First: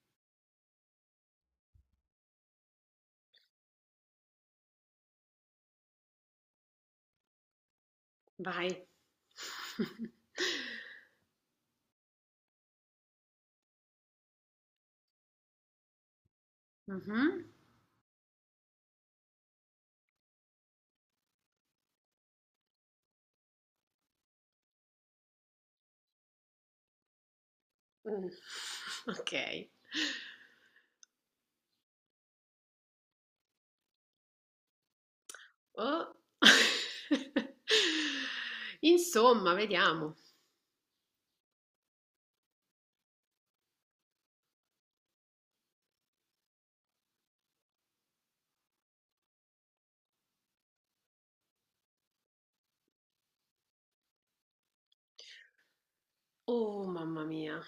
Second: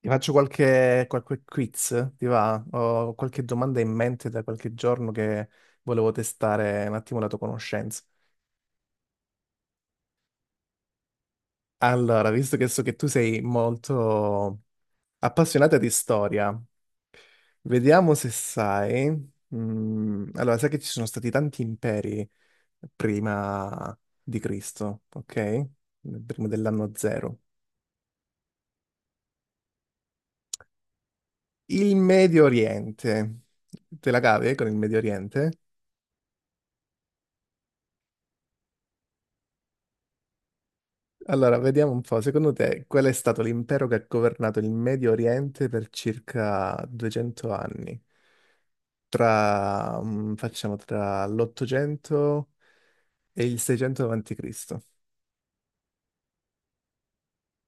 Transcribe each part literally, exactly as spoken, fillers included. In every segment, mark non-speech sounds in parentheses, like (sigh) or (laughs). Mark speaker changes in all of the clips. Speaker 1: Ti faccio qualche, qualche quiz, ti va? Ho qualche domanda in mente da qualche giorno che volevo testare un attimo la tua conoscenza.
Speaker 2: Vai. (laughs)
Speaker 1: Allora, visto che so che tu sei molto appassionata di storia,
Speaker 2: Mhm.
Speaker 1: vediamo se sai. Mm, allora, sai che ci sono stati tanti imperi prima di Cristo, ok? Prima dell'anno zero.
Speaker 2: Mm. Ok.
Speaker 1: Il Medio Oriente. Te la cavi eh, con il Medio Oriente?
Speaker 2: Oh. (laughs) Insomma, vediamo.
Speaker 1: Allora, vediamo un po', secondo te qual è stato l'impero che ha governato il Medio Oriente per circa duecento anni? Tra, mm, facciamo, tra l'ottocento e il seicento avanti Cristo.
Speaker 2: Oh, mamma mia.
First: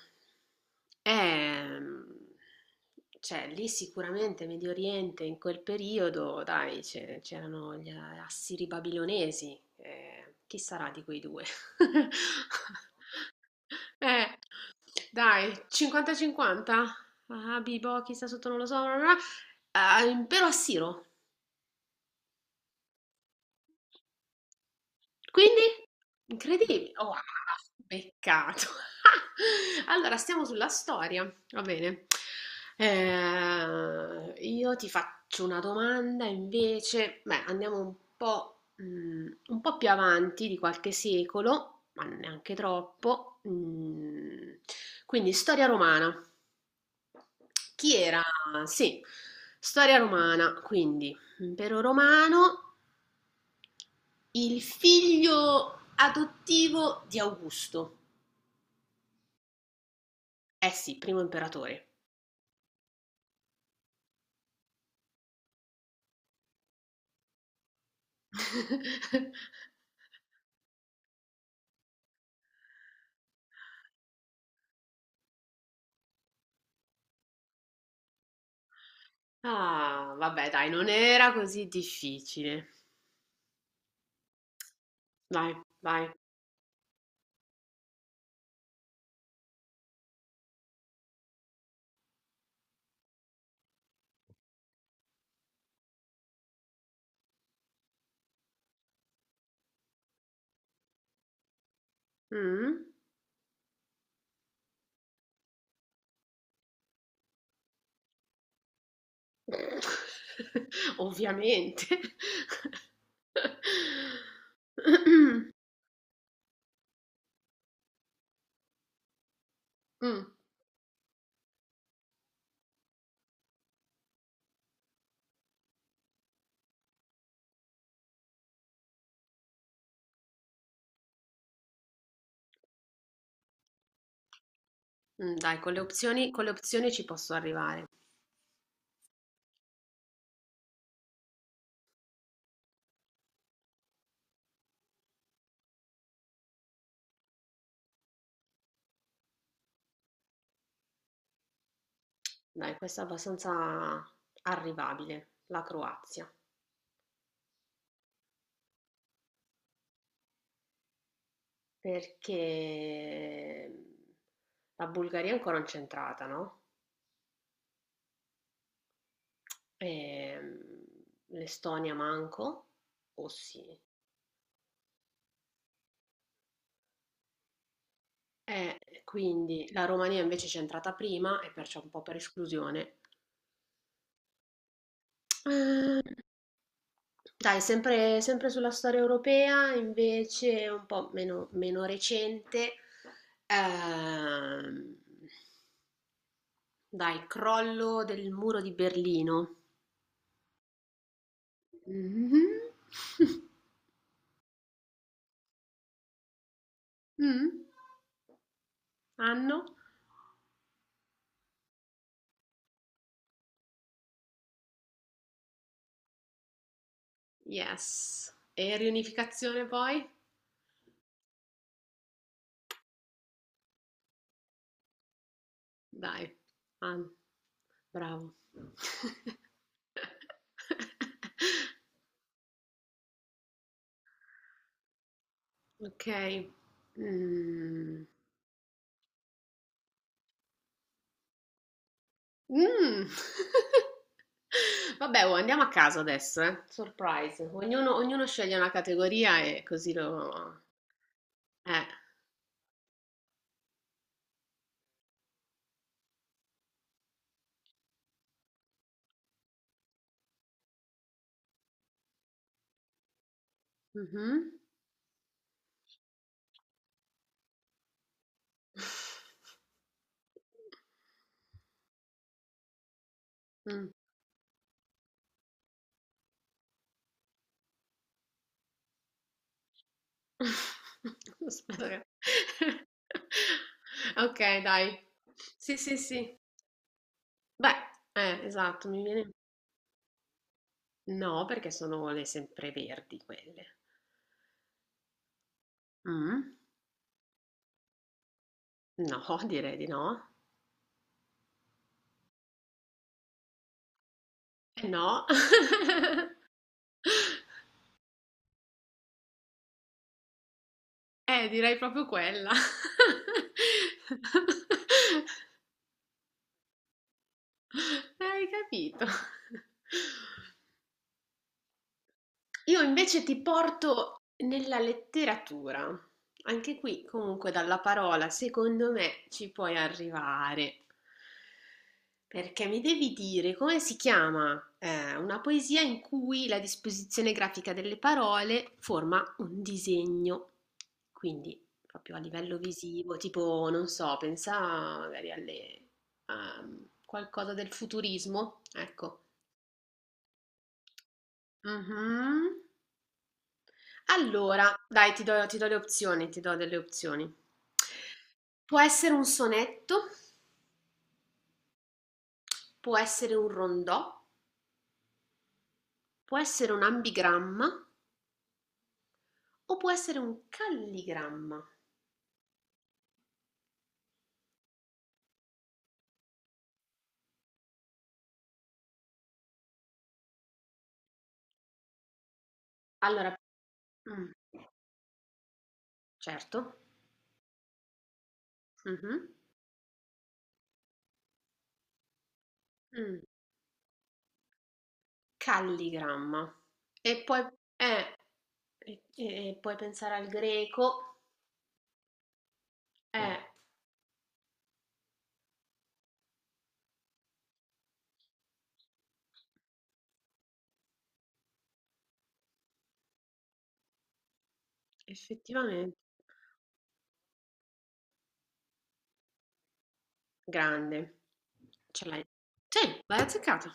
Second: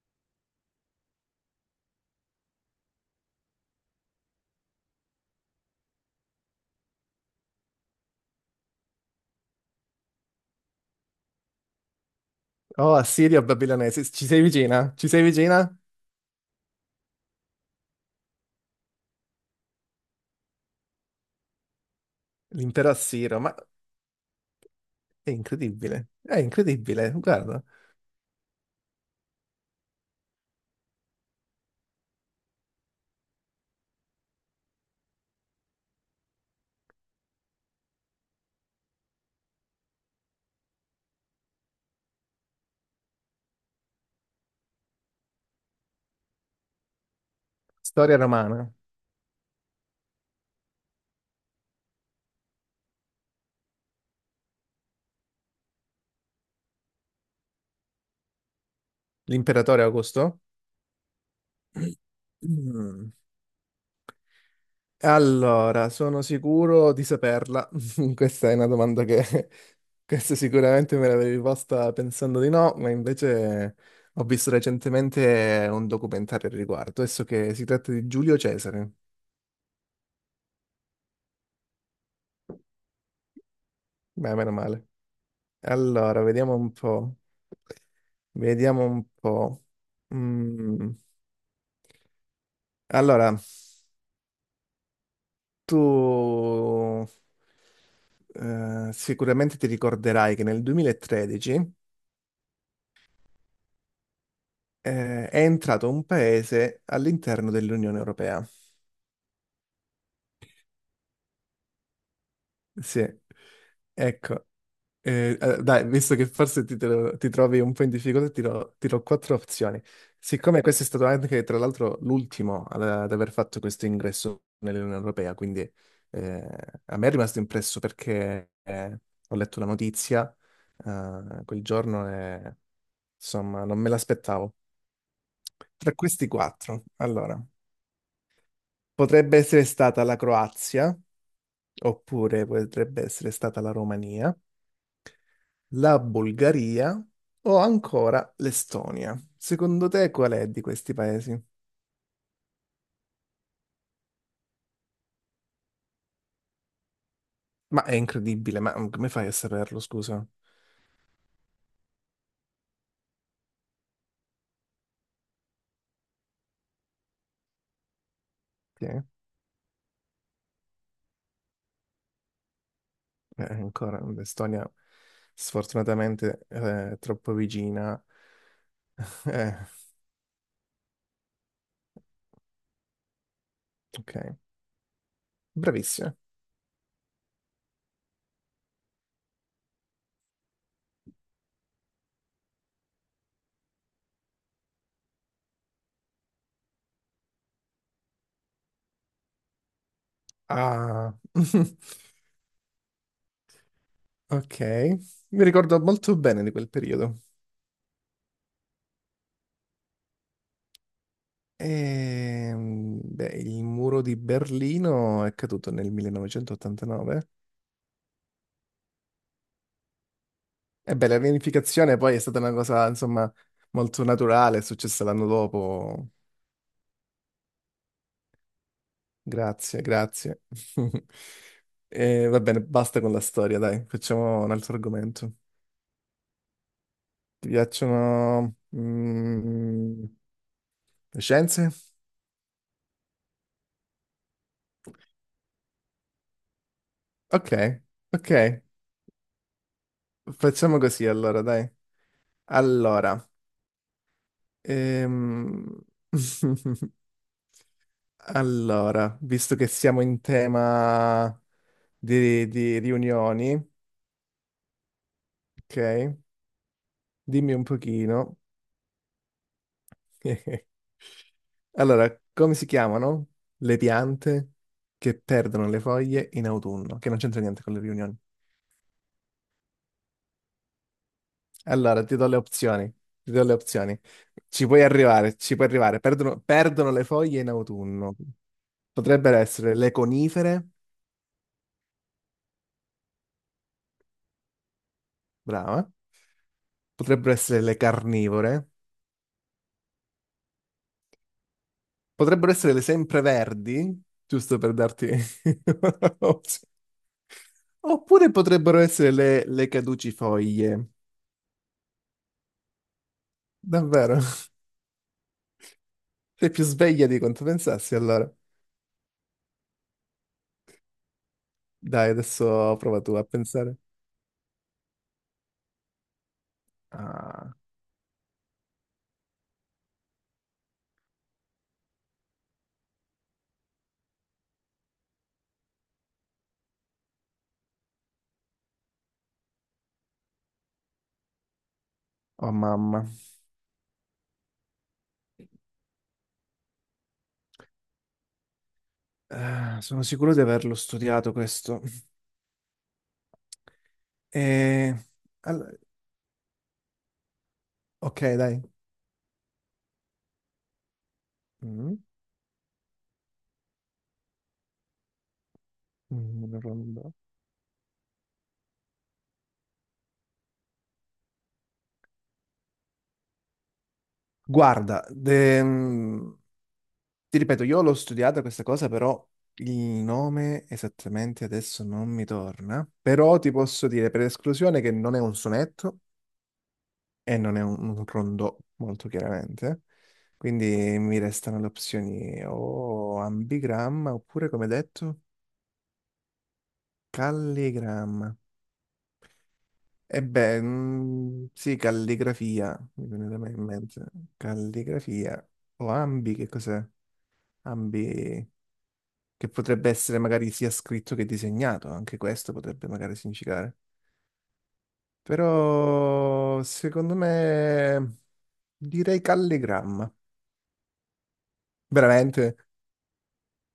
Speaker 2: Ehm, cioè, lì sicuramente Medio Oriente in quel periodo, dai, c'è- c'erano gli assiri babilonesi. eh, chi sarà di quei due?
Speaker 1: Oh,
Speaker 2: (laughs)
Speaker 1: Assirio Babilonese, ci
Speaker 2: Eh,
Speaker 1: sei vicina? Ci sei
Speaker 2: dai,
Speaker 1: vicina?
Speaker 2: cinquanta e cinquanta? Ah, Bibo, chi sta sotto non lo so. Bla bla bla. Ah, impero assiro.
Speaker 1: L'impero assiro, ma è
Speaker 2: Quindi?
Speaker 1: incredibile, è
Speaker 2: Incredibile.
Speaker 1: incredibile,
Speaker 2: Wow,
Speaker 1: guarda.
Speaker 2: peccato. (laughs) Allora, stiamo sulla storia. Va bene. Eh, io ti faccio una domanda invece. Beh, andiamo un po', mm, un po' più avanti di qualche secolo, ma neanche troppo. Mm, quindi, storia romana. Chi
Speaker 1: Storia
Speaker 2: era?
Speaker 1: romana,
Speaker 2: Sì, storia romana, quindi impero romano, il figlio adottivo di Augusto.
Speaker 1: l'imperatore Augusto?
Speaker 2: Eh sì, primo imperatore.
Speaker 1: (clears throat) Allora, sono sicuro di saperla. (laughs) Questa è una domanda
Speaker 2: (laughs)
Speaker 1: che (laughs) questa sicuramente me l'avevi posta pensando di no, ma invece ho visto recentemente un documentario al riguardo. Adesso che si tratta di Giulio Cesare.
Speaker 2: Ah, vabbè, dai, non era così difficile.
Speaker 1: Beh, meno male.
Speaker 2: Vai, vai.
Speaker 1: Allora, vediamo un po'. Vediamo un po'. Mm, Allora, tu eh, sicuramente ti ricorderai che nel duemilatredici
Speaker 2: Mm?
Speaker 1: eh, è entrato un paese all'interno dell'Unione Europea.
Speaker 2: (laughs) Ovviamente.
Speaker 1: Sì, ecco. Eh,
Speaker 2: Mm,
Speaker 1: eh, dai, visto che forse ti, te lo- ti trovi un po' in difficoltà, ti do, ti do quattro opzioni. Siccome questo è stato anche, tra l'altro, l'ultimo ad, ad aver fatto questo ingresso nell'Unione Europea, quindi eh, a me è rimasto impresso perché eh, ho letto la notizia eh, quel giorno e, insomma, non me l'aspettavo.
Speaker 2: mm, Dai, con le
Speaker 1: Tra questi
Speaker 2: opzioni, con le
Speaker 1: quattro,
Speaker 2: opzioni ci posso
Speaker 1: allora,
Speaker 2: arrivare.
Speaker 1: potrebbe essere stata la Croazia, oppure potrebbe essere stata la Romania, la Bulgaria o ancora l'Estonia. Secondo te qual è di questi paesi?
Speaker 2: Dai, questa è abbastanza arrivabile, la Croazia,
Speaker 1: Ma è incredibile, ma come fai a saperlo, scusa?
Speaker 2: perché ehm, la Bulgaria è ancora non c'è entrata, no?
Speaker 1: Sì, eh,
Speaker 2: Ehm, L'Estonia manco, o sì.
Speaker 1: ancora l'Estonia sfortunatamente eh, è troppo vicina.
Speaker 2: E
Speaker 1: (laughs) Eh,
Speaker 2: quindi la Romania invece c'è entrata prima e perciò un po' per esclusione.
Speaker 1: ok,
Speaker 2: Eh,
Speaker 1: bravissima.
Speaker 2: Dai, sempre, sempre sulla storia europea, invece un po' meno, meno recente, ehm, dai, crollo del muro di Berlino.
Speaker 1: Ah, (laughs)
Speaker 2: Mhm. (laughs)
Speaker 1: ok, mi ricordo molto bene di quel periodo.
Speaker 2: Mm. Anno?
Speaker 1: Ehm, beh, il muro di Berlino è caduto nel millenovecentoottantanove.
Speaker 2: Yes. E riunificazione poi?
Speaker 1: E beh, la riunificazione poi è stata una cosa, insomma, molto naturale, è successa l'anno dopo.
Speaker 2: Dai, anno. Bravo.
Speaker 1: Grazie, grazie.
Speaker 2: (laughs)
Speaker 1: (laughs) E va bene, basta con la storia, dai, facciamo un altro argomento.
Speaker 2: Ok.
Speaker 1: Ti
Speaker 2: Mm.
Speaker 1: piacciono mm, le scienze?
Speaker 2: Mm. (laughs) Vabbè, oh, andiamo a caso adesso, eh. Surprise.
Speaker 1: Ok,
Speaker 2: Ognuno, ognuno sceglie
Speaker 1: ok,
Speaker 2: una categoria e così lo.
Speaker 1: facciamo così allora, dai.
Speaker 2: Eh.
Speaker 1: Allora, ehm... (laughs) Allora, visto che siamo in tema di, di riunioni,
Speaker 2: Mhm.
Speaker 1: ok? Dimmi un pochino. (laughs) Allora, come si chiamano le
Speaker 2: Mh.
Speaker 1: piante che perdono le foglie in autunno? Che non c'entra niente con le riunioni.
Speaker 2: (laughs) Aspetta
Speaker 1: Allora,
Speaker 2: che
Speaker 1: ti do le
Speaker 2: (laughs)
Speaker 1: opzioni. Ti do le opzioni.
Speaker 2: Okay,
Speaker 1: Ci puoi
Speaker 2: dai.
Speaker 1: arrivare, ci puoi
Speaker 2: Sì, sì,
Speaker 1: arrivare.
Speaker 2: sì.
Speaker 1: Perdono, perdono le foglie in
Speaker 2: Beh,
Speaker 1: autunno.
Speaker 2: eh, esatto, mi viene.
Speaker 1: Potrebbero essere le conifere,
Speaker 2: No, perché sono le sempreverdi quelle.
Speaker 1: brava.
Speaker 2: Mh?
Speaker 1: Potrebbero essere le carnivore.
Speaker 2: No, (laughs) direi di no.
Speaker 1: Potrebbero essere le sempreverdi, giusto per
Speaker 2: Eh,
Speaker 1: darti
Speaker 2: no.
Speaker 1: (laughs)
Speaker 2: (laughs)
Speaker 1: un'opzione. Oppure potrebbero essere le, le caducifoglie.
Speaker 2: Eh, direi proprio quella. (laughs)
Speaker 1: Davvero? Sei più sveglia di quanto pensassi, allora.
Speaker 2: Hai capito.
Speaker 1: Dai, adesso
Speaker 2: Io
Speaker 1: prova tu
Speaker 2: invece
Speaker 1: a
Speaker 2: ti
Speaker 1: pensare.
Speaker 2: porto nella letteratura. Anche qui, comunque,
Speaker 1: Ah,
Speaker 2: dalla parola, secondo me, ci puoi arrivare. Perché mi devi dire come si chiama eh, una poesia in cui la disposizione grafica delle parole forma un disegno. Quindi, proprio a
Speaker 1: oh
Speaker 2: livello
Speaker 1: mamma.
Speaker 2: visivo, tipo, non so, pensa magari alle, a qualcosa del futurismo. Ecco.
Speaker 1: Eh, sono sicuro di averlo studiato questo.
Speaker 2: Mhm. Allora,
Speaker 1: E...
Speaker 2: dai, ti do ti do le
Speaker 1: all-
Speaker 2: opzioni, ti do delle opzioni.
Speaker 1: Ok, dai.
Speaker 2: Può essere un sonetto,
Speaker 1: Mm,
Speaker 2: può essere un rondò, può
Speaker 1: mm, una
Speaker 2: essere un
Speaker 1: ronda.
Speaker 2: ambigramma o può essere un calligramma.
Speaker 1: Guarda, de- ti ripeto, io l'ho studiata questa cosa, però il nome esattamente adesso non mi torna.
Speaker 2: Allora,
Speaker 1: Però ti posso dire per
Speaker 2: mm,
Speaker 1: esclusione che non è un sonetto
Speaker 2: certo.
Speaker 1: e non è un, un rondò, molto
Speaker 2: Mhm,
Speaker 1: chiaramente. Quindi mi restano le opzioni o
Speaker 2: mm,
Speaker 1: ambigramma oppure, come detto,
Speaker 2: calligramma. E poi, eh,
Speaker 1: calligramma.
Speaker 2: e- e- e puoi pensare
Speaker 1: E
Speaker 2: al
Speaker 1: beh,
Speaker 2: greco.
Speaker 1: mm, sì, calligrafia, mi
Speaker 2: Mm.
Speaker 1: viene
Speaker 2: Eh,
Speaker 1: da me in mente. Calligrafia o ambi, che cos'è? Ambi. Che potrebbe essere magari sia scritto che disegnato, anche questo potrebbe magari significare.
Speaker 2: effettivamente.
Speaker 1: Però secondo me direi calligramma,
Speaker 2: Grande. Ce l'hai,
Speaker 1: veramente
Speaker 2: sì, l'hai azzeccata.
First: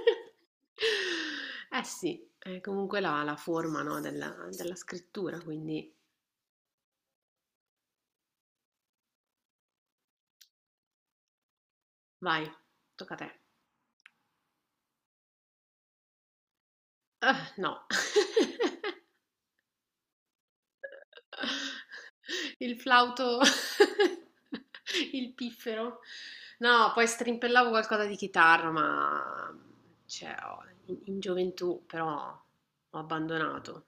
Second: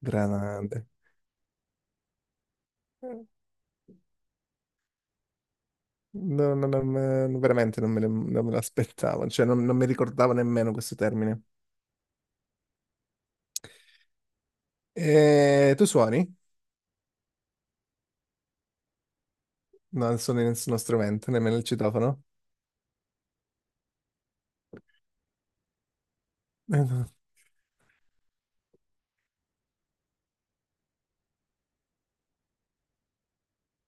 Speaker 1: grande.
Speaker 2: Eh sì, è comunque la la forma, no, della della scrittura, quindi
Speaker 1: No, no, no, me- no, veramente non me, le- non me l'aspettavo, cioè non, non mi ricordavo nemmeno questo termine.
Speaker 2: vai, tocca a te.
Speaker 1: E tu suoni?
Speaker 2: Ah, no.
Speaker 1: No, non suoni nessuno strumento, nemmeno il citofono.
Speaker 2: (laughs) Il flauto, (laughs) il piffero.
Speaker 1: (laughs) Eh,
Speaker 2: No, poi
Speaker 1: no.
Speaker 2: strimpellavo qualcosa di chitarra, ma cioè, ho- in in gioventù però ho abbandonato,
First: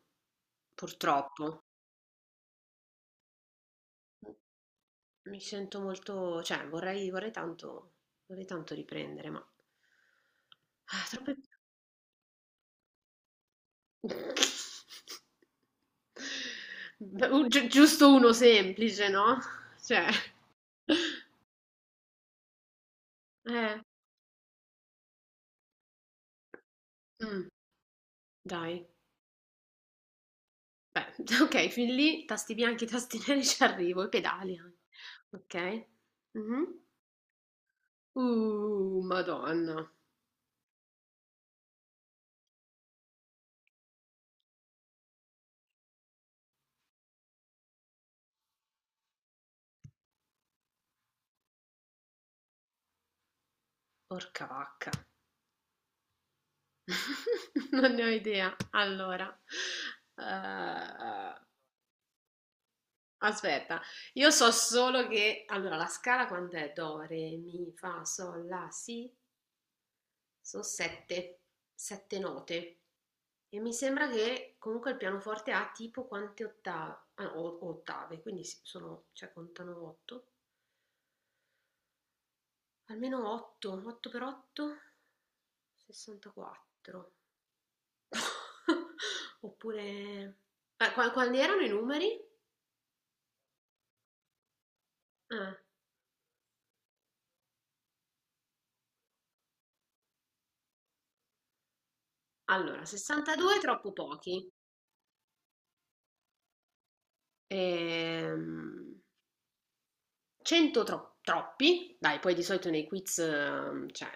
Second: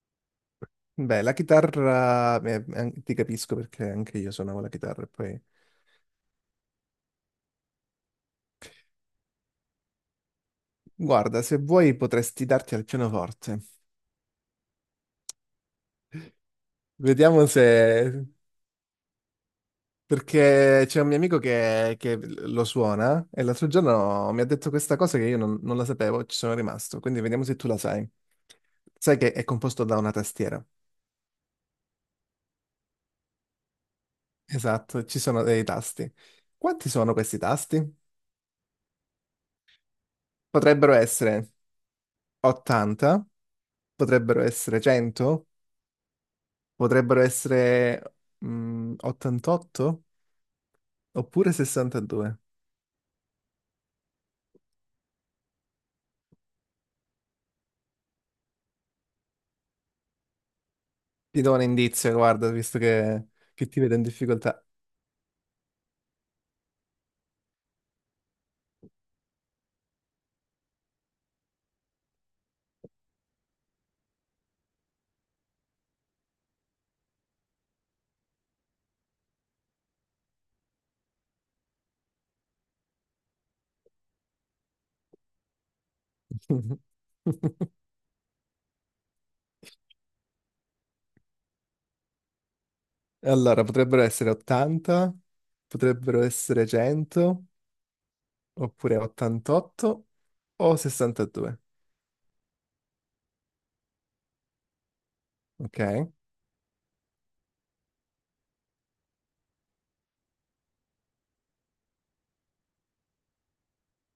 Speaker 1: Beh, la
Speaker 2: purtroppo.
Speaker 1: chitarra, eh, an- ti capisco perché anche io suonavo la chitarra e
Speaker 2: Mi
Speaker 1: poi
Speaker 2: sento molto, cioè vorrei, vorrei tanto, vorrei tanto riprendere, ma ah, troppe.
Speaker 1: guarda, se vuoi potresti darti al pianoforte.
Speaker 2: (laughs) Beh,
Speaker 1: Vediamo
Speaker 2: un- gi- giusto
Speaker 1: se...
Speaker 2: uno semplice, no? Cioè,
Speaker 1: Perché c'è un mio amico che, che lo suona e l'altro
Speaker 2: eh,
Speaker 1: giorno mi ha detto questa cosa che io non, non la sapevo, ci sono rimasto. Quindi vediamo
Speaker 2: mm,
Speaker 1: se tu la sai.
Speaker 2: dai,
Speaker 1: Sai che è composto da una tastiera.
Speaker 2: beh, (laughs) ok, fin lì, tasti bianchi, tasti (laughs) neri ci arrivo, i pedali anche,
Speaker 1: Esatto, ci sono dei
Speaker 2: ok?
Speaker 1: tasti.
Speaker 2: Mhm.
Speaker 1: Quanti sono questi tasti?
Speaker 2: Uh, Madonna,
Speaker 1: Potrebbero essere ottanta, potrebbero essere cento, potrebbero essere mm, ottantotto oppure sessantadue.
Speaker 2: porca vacca, (laughs) non ne ho idea. Allora, eh,
Speaker 1: Ti do un indizio, guarda, visto che, che ti
Speaker 2: aspetta,
Speaker 1: vedo in
Speaker 2: io so
Speaker 1: difficoltà.
Speaker 2: solo che. Allora, la scala quant'è? Do, re, mi, fa, sol, la, si. Sono sette, sette note. E mi sembra che comunque il pianoforte ha tipo quante ottave? Ah, o- ottave, quindi si- sono, cioè contano otto. Almeno otto, 8 per otto, sessantaquattro.
Speaker 1: (laughs)
Speaker 2: (laughs) Oppure, eh, qua- quali erano i numeri?
Speaker 1: Allora, potrebbero essere ottanta,
Speaker 2: Ah,
Speaker 1: potrebbero essere cento, oppure ottantotto o sessantadue,
Speaker 2: allora, sessantadue troppo pochi.
Speaker 1: ok?
Speaker 2: Ehm, cento tro- troppi, dai, poi di solito nei quiz, ehm, cioè,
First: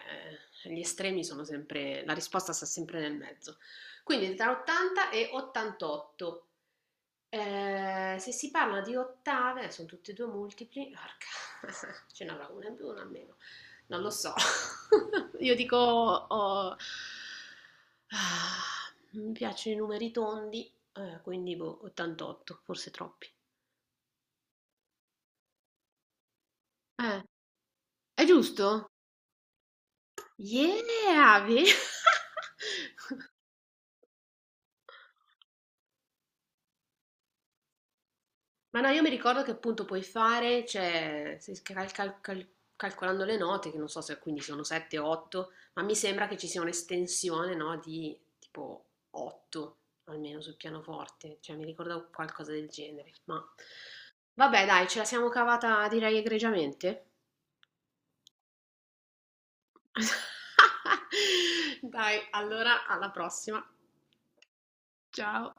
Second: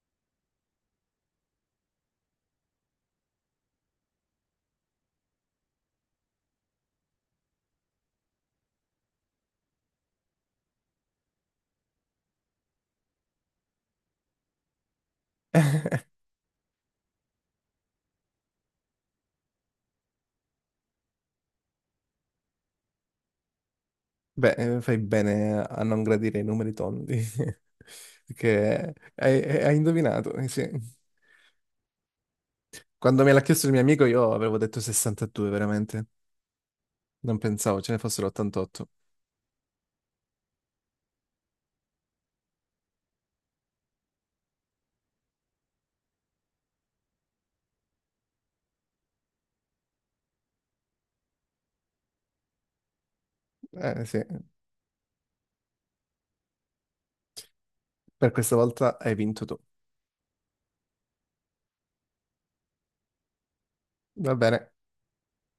Speaker 2: gli estremi sono sempre, la risposta sta sempre nel mezzo. Quindi tra ottanta e ottantotto. Eh, se si parla di ottave, eh, sono tutti e due multipli, porca, (laughs) ce n'avrà una in più, una in meno, non lo so. (laughs) Io dico,
Speaker 1: (laughs)
Speaker 2: oh, ah, mi piacciono i numeri tondi, eh, quindi boh, ottantotto, forse troppi.
Speaker 1: Beh, eh, fai bene a non gradire i numeri tondi,
Speaker 2: Eh,
Speaker 1: (laughs)
Speaker 2: è giusto?
Speaker 1: perché hai, hai hai indovinato, eh, sì.
Speaker 2: Yeah, ve- (laughs)
Speaker 1: Quando me l'ha chiesto il mio amico io avevo detto sessantadue, veramente. Non pensavo ce ne fossero
Speaker 2: Ma no,
Speaker 1: ottantotto.
Speaker 2: io mi ricordo che appunto puoi fare, cioè, se cal- cal- cal- calcolando le note, che non so se quindi sono sette o otto, ma mi sembra che ci sia un'estensione, no, di tipo otto, almeno sul pianoforte, cioè mi ricordo qualcosa del genere. Ma
Speaker 1: Eh sì,
Speaker 2: vabbè, dai, ce la siamo cavata direi egregiamente.
Speaker 1: per questa volta hai vinto tu.
Speaker 2: (laughs) Dai, allora alla prossima.
Speaker 1: Va bene.
Speaker 2: Ciao.